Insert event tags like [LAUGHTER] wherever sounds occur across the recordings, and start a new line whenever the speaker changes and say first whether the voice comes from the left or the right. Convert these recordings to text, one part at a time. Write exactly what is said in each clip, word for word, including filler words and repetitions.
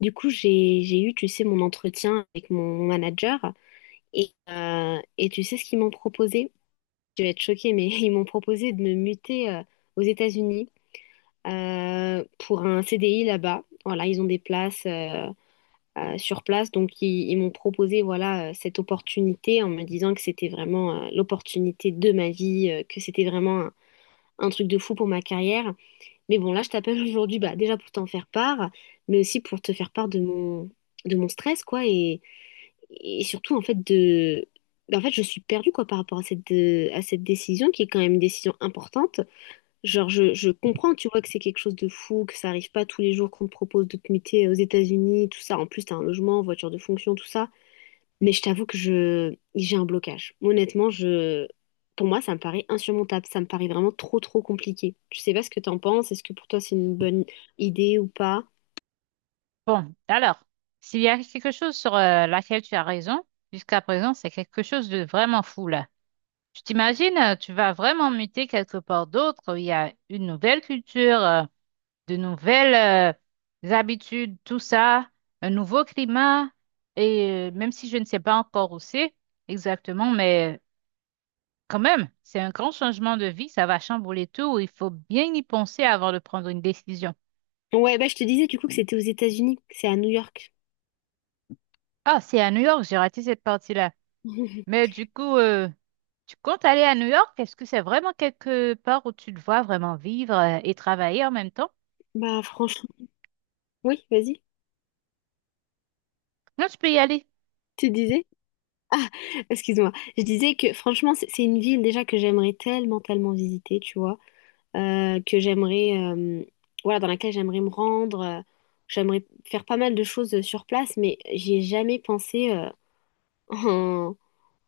left: Du coup, j'ai, j'ai eu, tu sais, mon entretien avec mon, mon manager et, euh, et tu sais ce qu'ils m'ont proposé? Tu vas être choquée, mais [LAUGHS] ils m'ont proposé de me muter euh, aux États-Unis euh, pour un C D I là-bas. Voilà, ils ont des places euh, euh, sur place, donc ils, ils m'ont proposé voilà euh, cette opportunité en me disant que c'était vraiment euh, l'opportunité de ma vie, euh, que c'était vraiment un, un truc de fou pour ma carrière. Mais bon, là, je t'appelle [LAUGHS] aujourd'hui, bah déjà pour t'en faire part, mais aussi pour te faire part de mon de mon stress, quoi, et, et surtout en fait de ben, en fait je suis perdue quoi par rapport à cette euh, à cette décision qui est quand même une décision importante. Genre je, je comprends tu vois que c'est quelque chose de fou, que ça arrive pas tous les jours qu'on te propose de te muter euh, aux États-Unis, tout ça, en plus t'as un logement, voiture de fonction, tout ça, mais je t'avoue que je j'ai un blocage. Honnêtement, je, pour moi ça me paraît insurmontable, ça me paraît vraiment trop trop compliqué. Je sais pas ce que t'en penses. Est-ce que pour toi c'est une bonne idée ou pas?
right: Bon, alors, s'il y a quelque chose sur euh, laquelle tu as raison, jusqu'à présent, c'est quelque chose de vraiment fou là. Tu t'imagines, euh, tu vas vraiment muter quelque part d'autre, où il y a une nouvelle culture, euh, de nouvelles euh, habitudes, tout ça, un nouveau climat, et euh, même si je ne sais pas encore où c'est exactement, mais euh, quand même, c'est un grand changement de vie, ça va chambouler tout, il faut bien y penser avant de prendre une décision.
left: Ouais, bah je te disais du coup que c'était aux États-Unis, que c'est à New York.
right: Ah, c'est à New York, j'ai raté cette partie-là.
left: [LAUGHS]
right: Mais du coup, euh, Tu comptes aller à New York? Est-ce que c'est vraiment quelque part où tu te vois vraiment vivre euh, et travailler en même temps?
left: Bah franchement. Oui, vas-y.
right: Non, tu peux y aller.
left: Tu disais, excuse-moi, je disais que franchement, c'est c'est une ville déjà que j'aimerais tellement, tellement visiter, tu vois, euh, que j'aimerais, euh, voilà, dans laquelle j'aimerais me rendre, euh, j'aimerais faire pas mal de choses euh, sur place, mais j'y ai jamais pensé euh, [LAUGHS] en,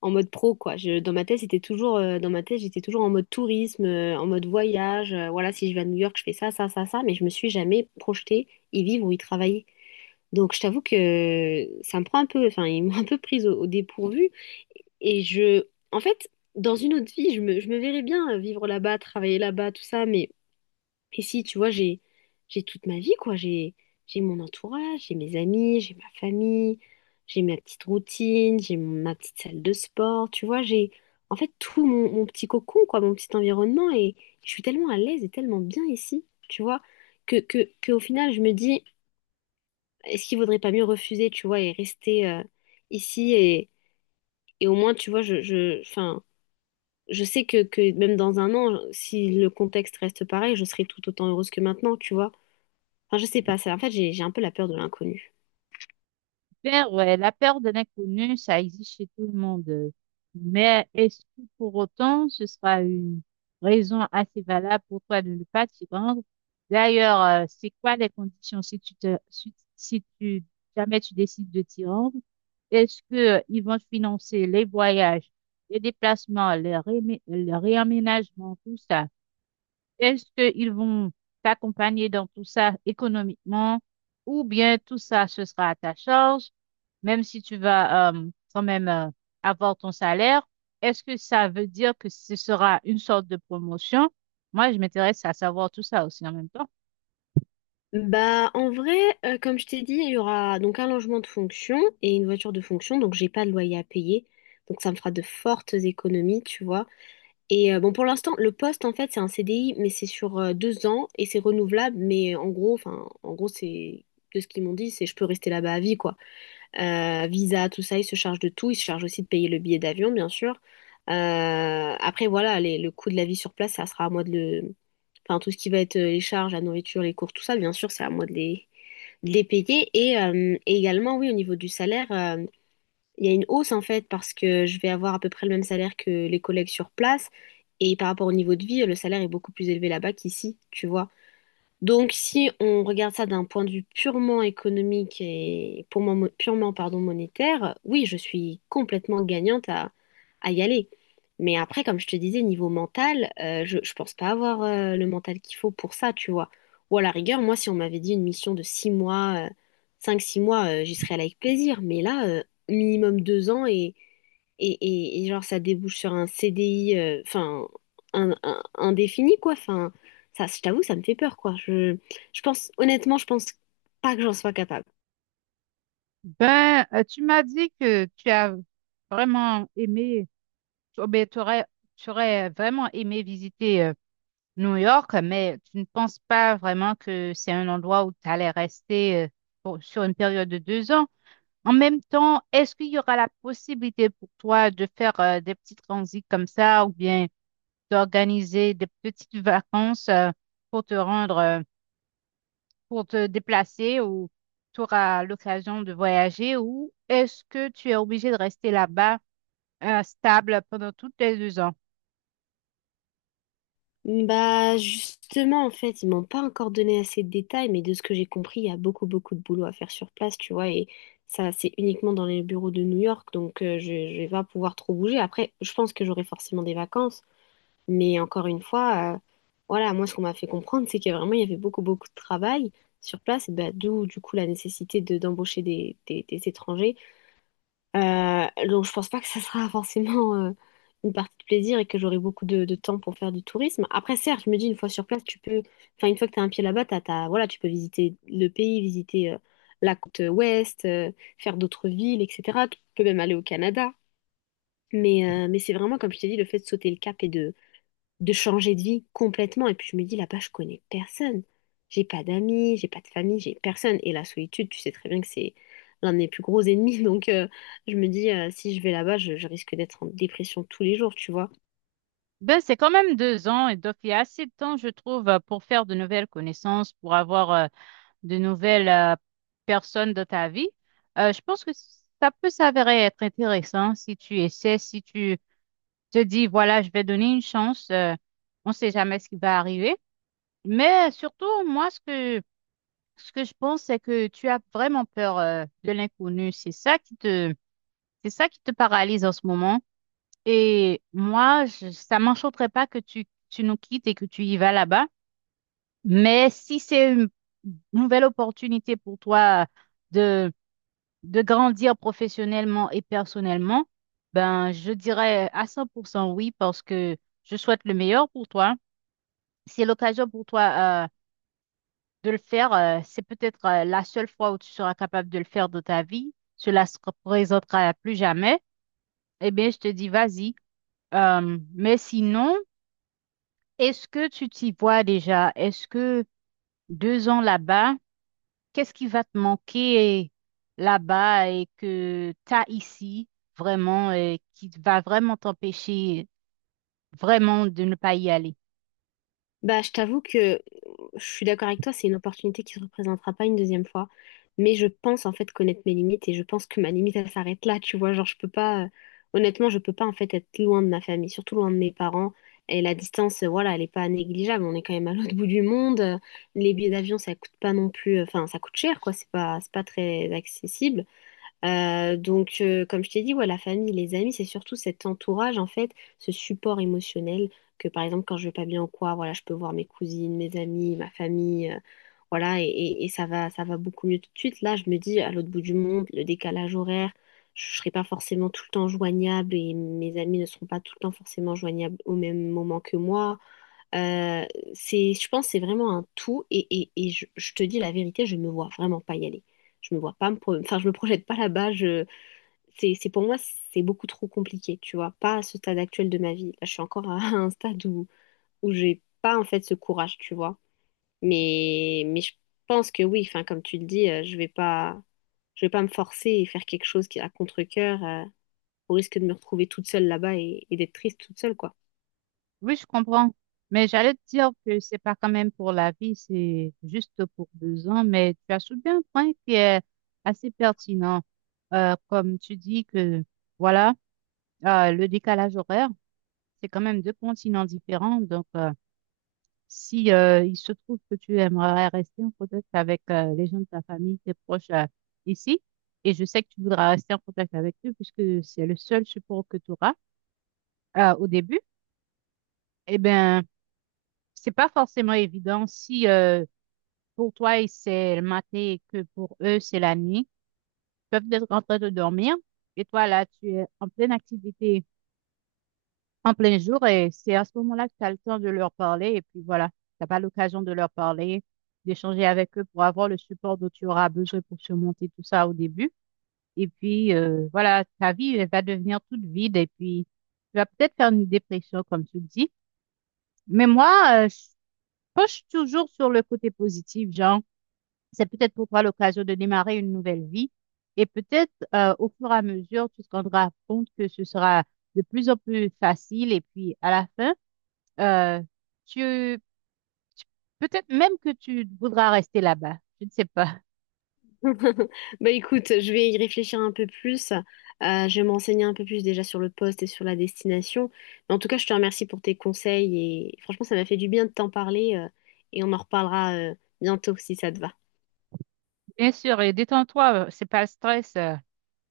left: en mode pro, quoi. Je, dans ma tête, c'était toujours, euh, dans ma tête, j'étais toujours en mode tourisme, euh, en mode voyage, euh, voilà, si je vais à New York, je fais ça, ça, ça, ça, mais je me suis jamais projetée y vivre ou y travailler. Donc, je t'avoue que ça me prend un peu, enfin, ils m'ont un peu prise au au dépourvu. Et je, en fait, dans une autre vie, je me, je me verrais bien euh, vivre là-bas, travailler là-bas, tout ça. Mais ici, tu vois, j'ai, j'ai toute ma vie, quoi. J'ai, j'ai mon entourage, j'ai mes amis, j'ai ma famille, j'ai ma petite routine, j'ai mon- ma petite salle de sport. Tu vois, j'ai, en fait, tout mon, mon petit cocon, quoi, mon petit environnement. Et je suis tellement à l'aise et tellement bien ici, tu vois, que, que, que au final, je me dis, est-ce qu'il vaudrait pas mieux refuser, tu vois, et rester euh, ici et, et au moins, tu vois, je, je, enfin je sais que, que même dans un an, si le contexte reste pareil, je serai tout autant heureuse que maintenant, tu vois. Enfin, je sais pas, ça, en fait, j'ai, j'ai un peu la peur de l'inconnu.
right: Bien, ouais, la peur de l'inconnu, ça existe chez tout le monde. euh. Mais est-ce que pour autant, ce sera une raison assez valable pour toi de ne pas t'y rendre? D'ailleurs, euh, c'est quoi les conditions si tu te, si, si tu, jamais tu décides de t'y rendre? Est-ce que euh, ils vont te financer les voyages, les déplacements, les rémi- le réaménagement, tout ça? Est-ce qu'ils vont t'accompagner dans tout ça économiquement ou bien tout ça, ce sera à ta charge, même si tu vas euh, quand même euh, avoir ton salaire? Est-ce que ça veut dire que ce sera une sorte de promotion? Moi, je m'intéresse à savoir tout ça aussi en même temps.
left: Bah, en vrai, euh, comme je t'ai dit, il y aura donc un logement de fonction et une voiture de fonction, donc j'ai pas de loyer à payer. Donc ça me fera de fortes économies, tu vois. Et euh, bon, pour l'instant, le poste, en fait, c'est un C D I, mais c'est sur euh, deux ans et c'est renouvelable. Mais euh, en gros, enfin, en gros, c'est de ce qu'ils m'ont dit, c'est je peux rester là-bas à vie, quoi. Euh, visa, tout ça, ils se chargent de tout. Ils se chargent aussi de payer le billet d'avion, bien sûr. Euh, après, voilà, les- le coût de la vie sur place, ça sera à moi de le... Enfin, tout ce qui va être euh, les charges, la nourriture, les cours, tout ça, bien sûr, c'est à moi de les, de les payer. Et, euh, et également, oui, au niveau du salaire, euh, il y a une hausse en fait parce que je vais avoir à peu près le même salaire que les collègues sur place, et par rapport au niveau de vie, le salaire est beaucoup plus élevé là-bas qu'ici, tu vois. Donc, si on regarde ça d'un point de vue purement économique et pour moi, mo- purement pardon, monétaire, oui, je suis complètement gagnante à, à y aller. Mais après, comme je te disais, niveau mental, euh, je, je pense pas avoir euh, le mental qu'il faut pour ça, tu vois. Ou à la rigueur, moi, si on m'avait dit une mission de six mois, euh, cinq, six mois, euh, j'y serais allée avec plaisir. Mais là, euh, minimum deux ans et, et, et, et genre ça débouche sur un C D I, euh, enfin, un, un- indéfini, quoi. Enfin, ça, je t'avoue, ça me fait peur, quoi. Je, je pense, honnêtement, je pense pas que j'en sois capable.
right: Ben, euh, tu m'as dit que tu as vraiment aimé, tu, ben, t'aurais- tu aurais, vraiment aimé visiter New York, mais tu ne penses pas vraiment que c'est un endroit où tu allais rester euh, pour- sur une période de deux ans. En même temps, est-ce qu'il y aura la possibilité pour toi de faire euh, des petits transits comme ça ou bien d'organiser des petites vacances euh, pour te rendre, euh, pour te déplacer ou tu auras l'occasion de voyager ou est-ce que tu es obligé de rester là-bas, euh, stable pendant toutes les deux ans?
left: Bah, justement, en fait, ils m'ont pas encore donné assez de détails, mais de ce que j'ai compris, il y a beaucoup, beaucoup de boulot à faire sur place, tu vois, et ça, c'est uniquement dans les bureaux de New York, donc euh, je, je vais pas pouvoir trop bouger. Après, je pense que j'aurai forcément des vacances, mais encore une fois, euh, voilà, moi, ce qu'on m'a fait comprendre, c'est qu'il y a vraiment, il y avait beaucoup, beaucoup de travail sur place, et bah, d'où, du coup, la nécessité de, d'embaucher des, des des étrangers. Euh, donc je pense pas que ça sera [LAUGHS] forcément euh, une partie de plaisir et que j'aurai beaucoup de, de temps pour faire du tourisme. Après, certes, je me dis une fois sur place, tu peux, enfin une fois que tu as un pied là-bas, t'as, t'as- voilà, tu peux visiter le pays, visiter euh, la côte ouest, euh, faire d'autres villes, et cetera. Tu peux même aller au Canada. Mais, euh, mais c'est vraiment, comme je t'ai dit, le fait de sauter le cap et de, de changer de vie complètement. Et puis je me dis, là-bas, je connais personne. J'ai pas d'amis, j'ai pas de famille, j'ai personne. Et la solitude, tu sais très bien que c'est l'un de mes plus gros ennemis. [LAUGHS] Donc euh, je me dis, euh, si je vais là-bas, je, je risque d'être en dépression tous les jours, tu vois.
right: Ben, c'est quand même deux ans et donc il y a assez de temps, je trouve, euh, pour faire de nouvelles connaissances, pour avoir euh, de nouvelles euh, personnes dans ta vie. Euh, je pense que ça peut s'avérer être intéressant si tu essaies, si tu te dis, voilà, je vais donner une chance. Euh, on ne sait jamais ce qui va arriver. Mais surtout, moi, ce que, ce que je pense, c'est que tu as vraiment peur, euh, de l'inconnu. C'est ça qui te, c'est ça qui te paralyse en ce moment. Et moi, je, ça m'enchanterait pas que tu, tu nous quittes et que tu y vas là-bas. Mais si c'est une nouvelle opportunité pour toi de, de grandir professionnellement et personnellement, ben, je dirais à cent pour cent oui parce que je souhaite le meilleur pour toi. Si c'est l'occasion pour toi euh, de le faire. Euh, c'est peut-être euh, la seule fois où tu seras capable de le faire de ta vie. Cela se représentera plus jamais. Eh bien, je te dis, vas-y. Euh, mais sinon, est-ce que tu t'y vois déjà? Est-ce que deux ans là-bas, qu'est-ce qui va te manquer là-bas et que tu as ici vraiment, et qui va vraiment t'empêcher vraiment de ne pas y aller?
left: Bah, je t'avoue que euh, je suis d'accord avec toi, c'est une opportunité qui ne se représentera pas une deuxième fois. Mais je pense en fait connaître mes limites et je pense que ma limite elle s'arrête là, tu vois. Genre, je peux pas, euh, honnêtement, je peux pas en fait être loin de ma famille, surtout loin de mes parents. Et la distance, euh, voilà, elle est pas négligeable. On est quand même à l'autre [LAUGHS] bout du monde. Euh, Les billets d'avion, ça coûte pas non plus, euh, enfin, ça coûte cher, quoi. C'est pas, c'est pas très accessible. Euh, donc, euh, comme je t'ai dit, ouais, la famille, les amis, c'est surtout cet entourage, en fait, ce support émotionnel que, par exemple, quand je vais pas bien ou quoi, voilà, je peux voir mes cousines, mes amis, ma famille, euh, voilà, et, et- et ça va, ça va beaucoup mieux tout de suite. Là, je me dis, à l'autre bout du monde, le décalage horaire, je serai pas forcément tout le temps joignable et mes amis ne seront pas tout le temps forcément joignables au même moment que moi. Euh, c'est, je pense que c'est vraiment un tout et, et, et je, je te dis la vérité, je me vois vraiment pas y aller. Je me vois pas me pro- enfin, je me projette pas là-bas. Je, c'est, c'est pour moi, c'est beaucoup trop compliqué, tu vois. Pas à ce stade actuel de ma vie. Là, je suis encore à [LAUGHS] un stade où, où j'ai pas en fait ce courage, tu vois. Mais, mais je pense que oui, enfin, comme tu le dis, euh, je vais pas, je vais pas me forcer et faire quelque chose qui à contre-cœur, euh, au risque de me retrouver toute seule là-bas et, et d'être triste toute seule, quoi.
right: Oui, je comprends. Mais j'allais te dire que c'est pas quand même pour la vie, c'est juste pour deux ans. Mais tu as soulevé un point qui est assez pertinent. Euh, comme tu dis que, voilà, euh, le décalage horaire, c'est quand même deux continents différents. Donc, euh, si euh, il se trouve que tu aimerais rester en contact avec euh, les gens de ta famille, tes proches euh, ici, et je sais que tu voudras rester en contact avec eux puisque c'est le seul support que tu auras euh, au début, eh bien, c'est pas forcément évident si euh, pour toi il- c'est le matin et que pour eux c'est la nuit. Ils peuvent être en train de dormir et toi là tu es en pleine activité, en plein jour et c'est à ce moment-là que tu as le temps de leur parler et puis voilà, t'as pas l'occasion de leur parler, d'échanger avec eux pour avoir le support dont tu auras besoin pour surmonter tout ça au début. Et puis euh, voilà, ta vie elle va devenir toute vide et puis tu vas peut-être faire une dépression comme tu le dis. Mais moi, euh, je penche toujours sur le côté positif, genre. C'est peut-être pour toi l'occasion de démarrer une nouvelle vie. Et peut-être euh, au fur et à mesure, tu te rendras compte que ce sera de plus en plus facile. Et puis à la fin, euh, tu peut-être même que tu voudras rester là-bas. Je ne sais pas.
left: [LAUGHS] Bah écoute, je vais y réfléchir un peu plus. Euh, je vais m'enseigner un peu plus déjà sur le poste et sur la destination. Mais en tout cas, je te remercie pour tes conseils et franchement, ça m'a fait du bien de t'en parler euh, et on en reparlera euh, bientôt si ça te va.
right: Bien sûr, et détends-toi, euh, c'est pas le stress. euh,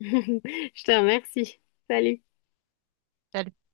left: [LAUGHS] Je te remercie. Salut.
right: T'as le